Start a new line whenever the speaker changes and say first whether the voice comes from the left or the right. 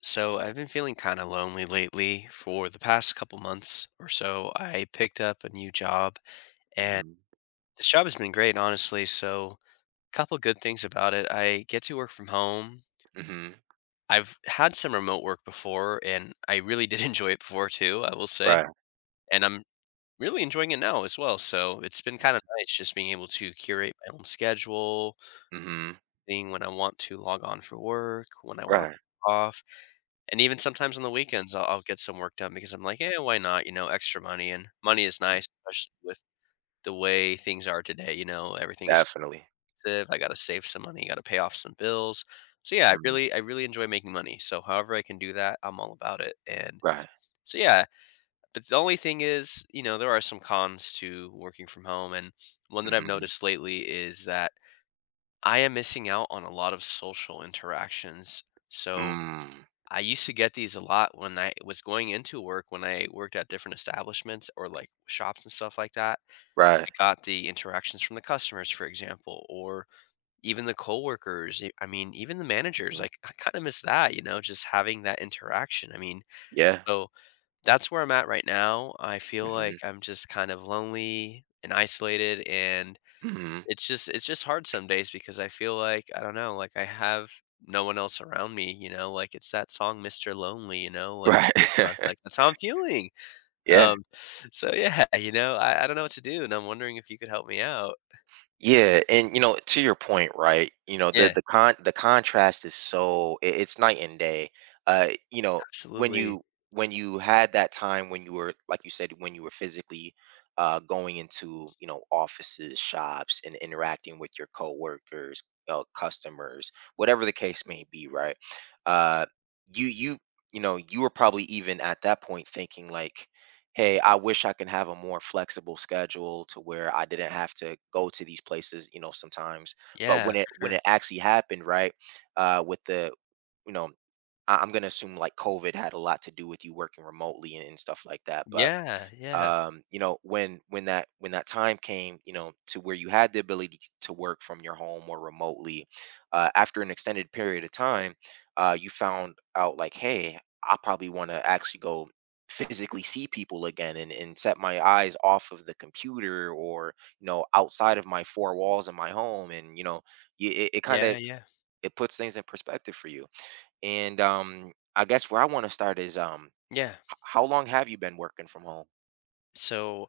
left: So I've been feeling kind of lonely lately for the past couple months or so. I picked up a new job and
right: Mhm.
left: this job has been great, honestly. So a couple good things about it. I get to work from home.
right: Mhm.
left: I've had some remote work before and I really did enjoy it before too, I will say.
right: Right.
left: And I'm really enjoying it now as well. So it's been
right: Mhm.
left: kind of nice just being able to curate my own schedule,
right: Mhm.
left: thing when I want to log on for work, when I want
right: Right.
left: to off, and even sometimes on the weekends, I'll get some work done because I'm like, "Yeah, why not?" You know, extra money, and money is nice, especially with the way things are today, you know, everything is
right: Definitely.
left: expensive. I gotta save some money, gotta pay off some bills. So, yeah, I
right: Mhm.
left: really I really enjoy making money, so however I can do that, I'm all about it, and
right: Right.
left: so, yeah, but the only thing is, you know, there are some cons to working from home, and one that I've
right: Mhm.
left: noticed lately is that I am missing out on a lot of social interactions. So
right: Mm.
left: I used to get these a lot when I was going into work, when I worked at different establishments or like shops and stuff like that.
right: Right.
left: I got the interactions from the customers, for example, or even the coworkers. I mean, even the managers.
right: Mhm.
left: Like, I kind of miss that, you know, just having that interaction. I mean,
right: Yeah.
left: so that's where I'm at right now. I feel
right: Mhm.
left: like I'm just kind of lonely and isolated, and
right: Mhm.
left: it's just hard some days because I feel like I don't know, like I have no one else around me, you know, like it's that song Mr. Lonely, you know,
right: Right.
left: like that's how I'm feeling.
right: Yeah.
left: Um so yeah, you know, I don't know what to do and I'm wondering if you could help me out.
right: Yeah, and you know, to your point, right? You know, the
left: Yeah,
right: the con the contrast is so it's night and day. Uh, you know, when
left: absolutely.
right: you when you had that time when you were like you said when you were physically going into, you know, offices, shops, and interacting with your coworkers, customers, whatever the case may be, right? Uh you you you know, you were probably even at that point thinking like, hey, I wish I can have a more flexible schedule to where I didn't have to go to these places, you know, sometimes. But
left: Yeah,
right: when it
left: for
right: when
left: sure.
right: it actually happened, right, with you know, I'm gonna assume like COVID had a lot to do with you working remotely and stuff like that. But
left: Yeah, yeah.
right: you know, when when that time came, you know, to where you had the ability to work from your home or remotely, after an extended period of time, you found out like, hey, I probably want to actually go physically see people again and set my eyes off of the computer, or you know, outside of my four walls in my home, and you know, it kind
left: Yeah,
right: of
left: yeah.
right: it puts things in perspective for you. And I guess where I want to start is,
left: Yeah.
right: how long have you been working from home?
left: So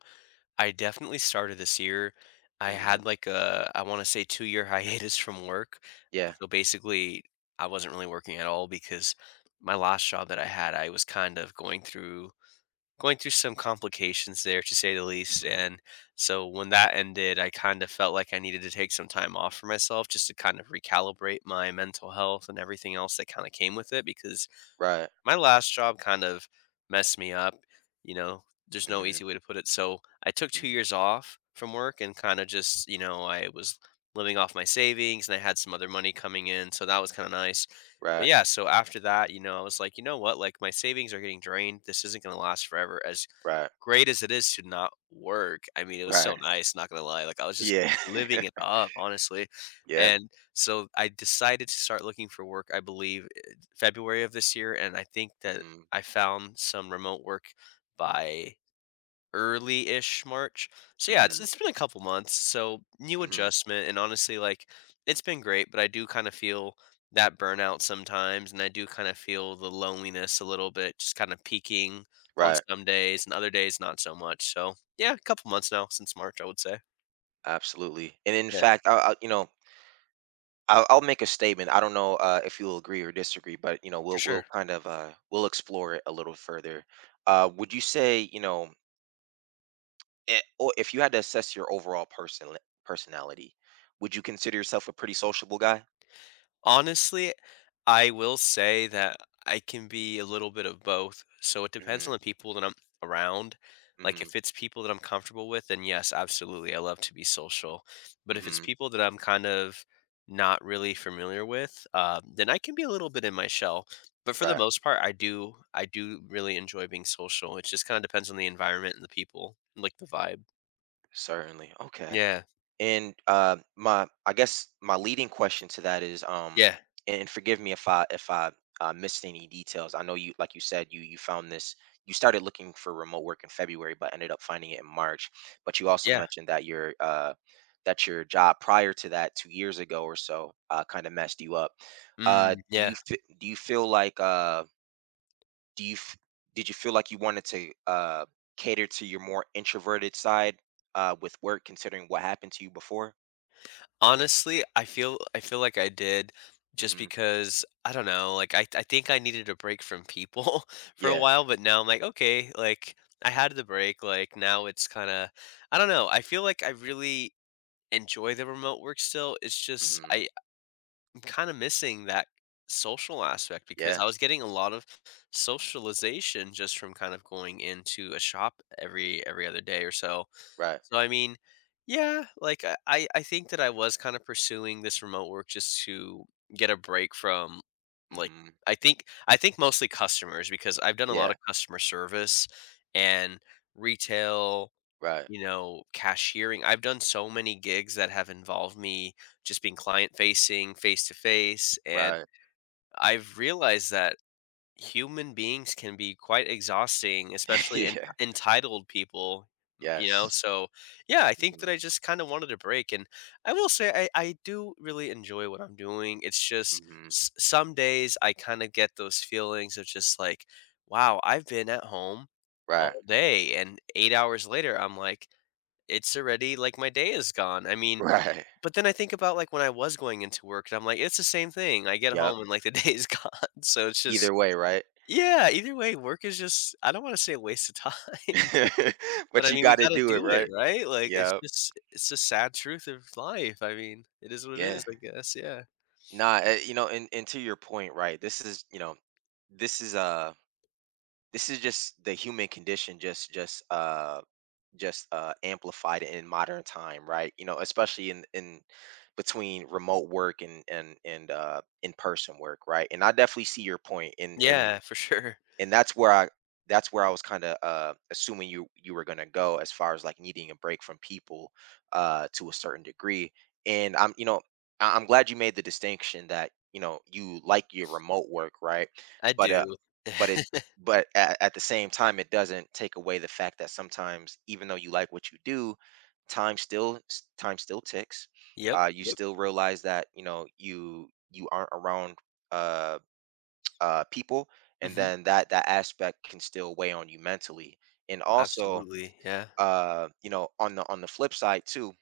left: I definitely started this year. I
right: Hmm.
left: had like a, I want to say 2 year hiatus from work.
right: Yeah.
left: So basically, I wasn't really working at all because my last job that I had, I was kind of going through some complications there, to say the least.
right: Mhm.
left: And so when that ended, I kind of felt like I needed to take some time off for myself just to kind of recalibrate my mental health and everything else that kind of came with it, because
right: Right.
left: my last job kind of messed me up, you know, there's no
right: Mhm.
left: easy way to put it. So I took two
right: Mhm.
left: years off from work and kind of just, you know, I was living off my savings and I had some other money coming in. So that was kind of nice. But
right: Right.
left: yeah, so after that, you know, I was like, you know what? Like my savings are getting drained. This isn't going to last forever. As
right: Right.
left: great as it is to not work, I mean, it was so
right: Right.
left: nice, not gonna lie, like, I was just
right: Yeah.
left: living it up, honestly,
right: Yeah.
left: and so I decided to start looking for work, I believe, February of this year, and I think that
right: Mhm.
left: I found some remote work by early-ish March. So yeah, it's
right: Mhm.
left: it's been a couple months, so new
right: Mhm.
left: adjustment, and honestly, like, it's been great, but I do kinda feel that burnout sometimes, and I do kinda feel the loneliness a little bit, just kinda peaking on
right: Right.
left: some days, and other days, not so much. So yeah, a couple months now, since March, I would say.
right: Absolutely. And in
left: Yeah,
right: fact, I you know, I'll make a statement. I don't know if you'll agree or disagree, but you know,
left: for
right: we'll we'll
left: sure.
right: kind of uh, we'll explore it a little further. Would you say, you know, or if you had to assess your overall personality, would you consider yourself a pretty sociable guy?
left: Honestly, I will say that I can be a little bit of both. So it depends on
right: Mhm.
left: the people that I'm around. Like
right: Mhm.
left: if it's people that I'm comfortable with, then yes, absolutely. I love to be social. But if it's
right: Mhm.
left: people that I'm kind of not really familiar with, then I can be a little bit in my shell. But for the
right: Right.
left: most part, I do really enjoy being social. It just kind of depends on the environment and the people, like the vibe.
right: Certainly. Okay.
left: Yeah.
right: And my, I guess my leading question to that is,
left: Yeah.
right: and forgive me if I missed any details. I know you, like you said, you found this, you started looking for remote work in February, but ended up finding it in March. But you also
left: Yeah.
right: mentioned that your job prior to that, 2 years ago or so, kind of messed you up.
left: Mm, yeah.
right: Do you feel like do you f- did you feel like you wanted to cater to your more introverted side with work, considering what happened to you before?
left: Honestly, I feel like I did just
right: Mhm.
left: because I don't know, like I think I needed a break from people for a
right: Yeah.
left: while, but now I'm like, okay, like I had the break, like now it's kind of I don't know. I feel like I really enjoy the remote work still. It's just
right: Mhm.
left: I'm kind of missing that social aspect because
right: Yeah.
left: I was getting a lot of socialization just from kind of going into a shop every other day or so.
right: Right.
left: So I mean, yeah, like I think that I was kind of pursuing this remote work just to get a break from like
right: Mhm.
left: I think mostly customers because I've done a lot
right: Yeah.
left: of customer service and retail,
right: Right.
left: you know, cashiering. I've done so many gigs that have involved me just being client facing, face to face. And
right: Right.
left: I've realized that human beings can be quite exhausting, especially en
right: Yeah.
left: entitled people, m you know,
right: Yes.
left: so, yeah, I think that
right: Mhm.
left: I just kinda wanted a break, and I will say I do really enjoy what I'm doing, it's just
right: Mhm.
left: s some days I kinda get those feelings of just like, "Wow, I've been at home
right: Right.
left: all day," and 8 hours later, I'm like, "It's already like, my day is gone." I mean
right: Right.
left: but then I think about, like, when I was going into work, and I'm like, "It's the same thing." I get
right: Yep.
left: home and, like, the day is gone, so it's just
right: Either way, right?
left: yeah, either way, work is just I don't wanna say a waste of time, but
right: But
left: I
right: you
left: mean, we
right: gotta
left: gotta
right: do it,
left: do it,
right: right?
left: right? Like, it's
right: Yep.
left: just it's the sad truth of life. I mean, it is what it
right: Yeah.
left: is, I guess, yeah.
right: Nah, you know, and to your point, right? This is, you know, this is uh this is just the human condition, just amplified in modern time, right? You know, especially in between remote work and in person work, right? And I definitely see your point in
left: Yeah, for sure.
right: and that's where I was kind of assuming you were gonna go as far as like needing a break from people, to a certain degree. And I'm, you know, I'm glad you made the distinction that, you know, you like your remote work, right?
left: I
right: But uh,
left: do.
right: but it but at the same time, it doesn't take away the fact that sometimes, even though you like what you do, time still ticks.
left: Yep,
right: You
left: yep.
right: still realize that you know you aren't around uh people, and
left: Mhm.
right: then that aspect can still weigh on you mentally. And also,
left: Absolutely, yeah.
right: you know, on the flip side too,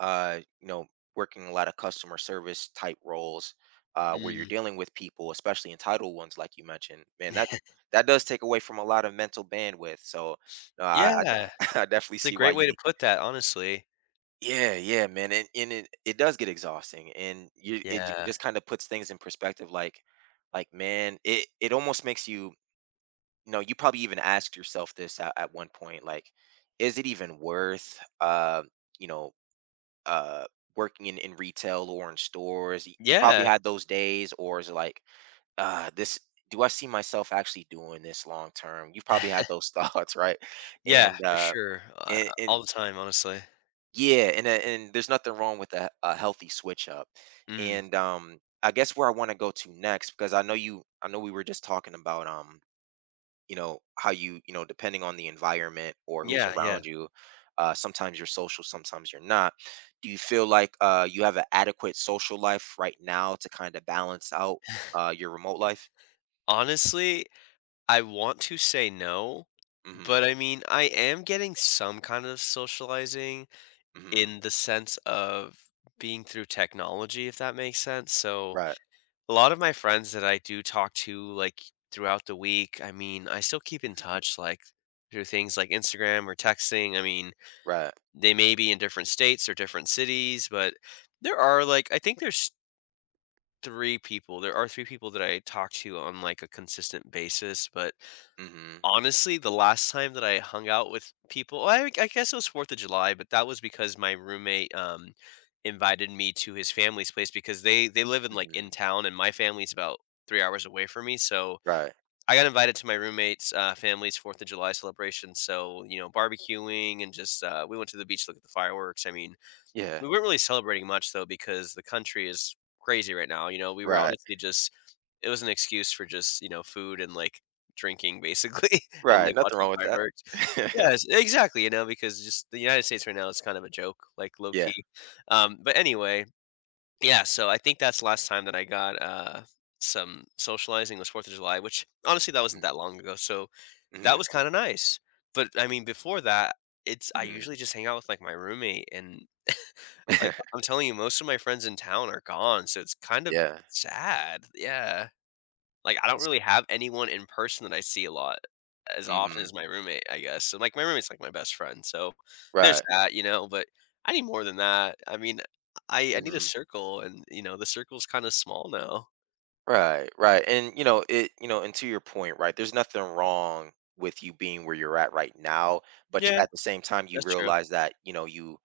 right: you know, working a lot of customer service type roles, where you're
left: Mm.
right: dealing with people, especially entitled ones, like you mentioned, man, that does take away from a lot of mental bandwidth. So, no,
left: Yeah,
right: I definitely
left: it's a
right: see why
left: great way
right: you
left: to
right: need.
left: put that, honestly.
right: Yeah, yeah, man, and it does get exhausting, and
left: Yeah.
right: just kind of puts things in perspective. Like man, it almost makes you. No, you probably even asked yourself this at one point, like, is it even worth, you know, uh, working in retail or in stores? You probably
left: Yeah.
right: had those days, or is it like, uh, this, do I see myself actually doing this long term? You probably had those thoughts, right?
left: Yeah,
right: And,
left: for
right: uh,
left: sure. All
right: and
left: the time, honestly.
right: Yeah, and there's nothing wrong with a healthy switch up.
left: Mm.
right: And, I guess where I want to go to next, because I know you, I know we were just talking about, you know how you, you know, depending on the environment or who's
left: Yeah, yeah.
right: around you, sometimes you're social, sometimes you're not. Do you feel like you have an adequate social life right now to kind of balance out your remote life?
left: Honestly, I want to say no,
right: Mm-hmm.
left: but I mean, I am getting some kind of socializing
right: Mm-hmm.
left: in the sense of being through technology, if that makes sense. So,
right: Right.
left: a lot of my friends that I do talk to, like throughout the week, I mean, I still keep in
right: Hmm.
left: touch, like through things like Instagram or texting. I mean,
right: Right.
left: they may be in different states or different cities, but there are like, I think there are three people that I talk to on like a consistent basis. But
right: Mm-hmm.
left: honestly, the last time that I hung out with people well, I guess it was 4th of July, but that was because my roommate, invited me to his family's place because they live in, like, in
right: Mm-hmm.
left: town, and my family's about 3 hours away from me, so
right: Right.
left: I got invited to my roommate's, family's 4th of July celebration, so, you know, barbecuing and just, we went to the beach to look at the fireworks. I mean,
right: Yeah.
left: we weren't really celebrating much though because the country is crazy right now, you know, we were
right: Right.
left: honestly just it was an excuse for just, you know, food and, like, drinking basically and,
right: Right.
left: like,
right: Nothing
left: watching
right: wrong with
left: fireworks.
right: that.
left: Yes, exactly, you know, because just the United States right now is kind of a joke, like, low
right: Yeah.
left: key. But anyway, yeah, so I think that's the last time that I got, some socializing was 4th of July, which honestly that wasn't that
right: Mm-hmm.
left: long ago, so that
right: Mm-hmm.
left: was kinda nice, but, I mean, before that, it's I
right: Mm-hmm.
left: usually just hang out with, like, my roommate, and, like, I'm telling you, most of my friends in town are gone, so it's kind of
right: Yeah.
left: sad, yeah. Like, I don't
right: that's,
left: really have anyone in person that I see a lot as often
right: mm-hmm.
left: as my roommate, I guess, and, like, my roommate's, like, my best friend, so there's
right: Right.
left: that, you know, but I need more than that. I mean, I need a
right: Mm-hmm.
left: circle, and, you know, the circle's kinda small now.
right: Right, right. And you know, it you know, and to your point, right, there's nothing wrong with you being where you're at right now, but you,
left: Yeah,
right: at the same time, you
left: that's true.
right: realize that, you know, you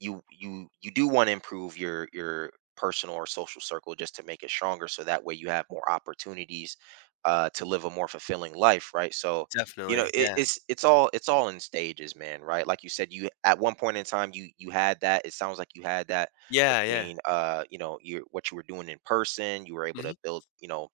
right: you you you do want to improve your personal or social circle just to make it stronger so that way you have more opportunities to live a more fulfilling life, right? So, you know,
left: Definitely, yeah.
right: it's all in stages, man, right? Like you said, you at one point in time you had that. It sounds like you had that
left: Yeah, yeah.
right: between you know your what you were doing in person. You were able to
left: Mhm,
right: build, you know,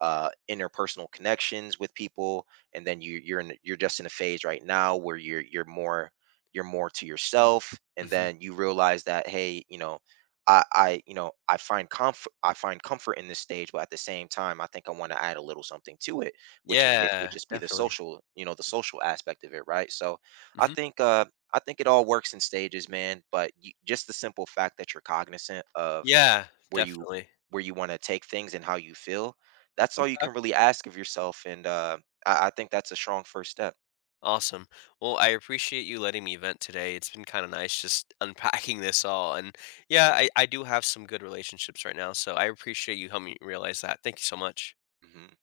right: interpersonal connections with people, and then you're just in a phase right now where you're more to yourself. And
left: mhm.
right: then you realize that, hey, you know, I, you know, I find comfort in this stage, but at the same time I think I want to add a little something to it, which in case would
left: Yeah,
right: just be the
left: definitely.
right: social, you know, the social aspect of it, right? So I
left: Mhm.
right: think, I think it all works in stages, man. But you, just the simple fact that you're cognizant of
left: Yeah,
right: where you
left: definitely.
right: where you want to take things and how you feel, that's all you
left: M'kay.
right: can really ask of yourself. And I think that's a strong first step.
left: Awesome. Well, I appreciate you letting me vent today. It's been kinda nice just unpacking this all, and yeah,
right: Hmm.
left: I do have some good relationships right now, so I appreciate you helping me realize that. Thank you so much.
right: Hmm.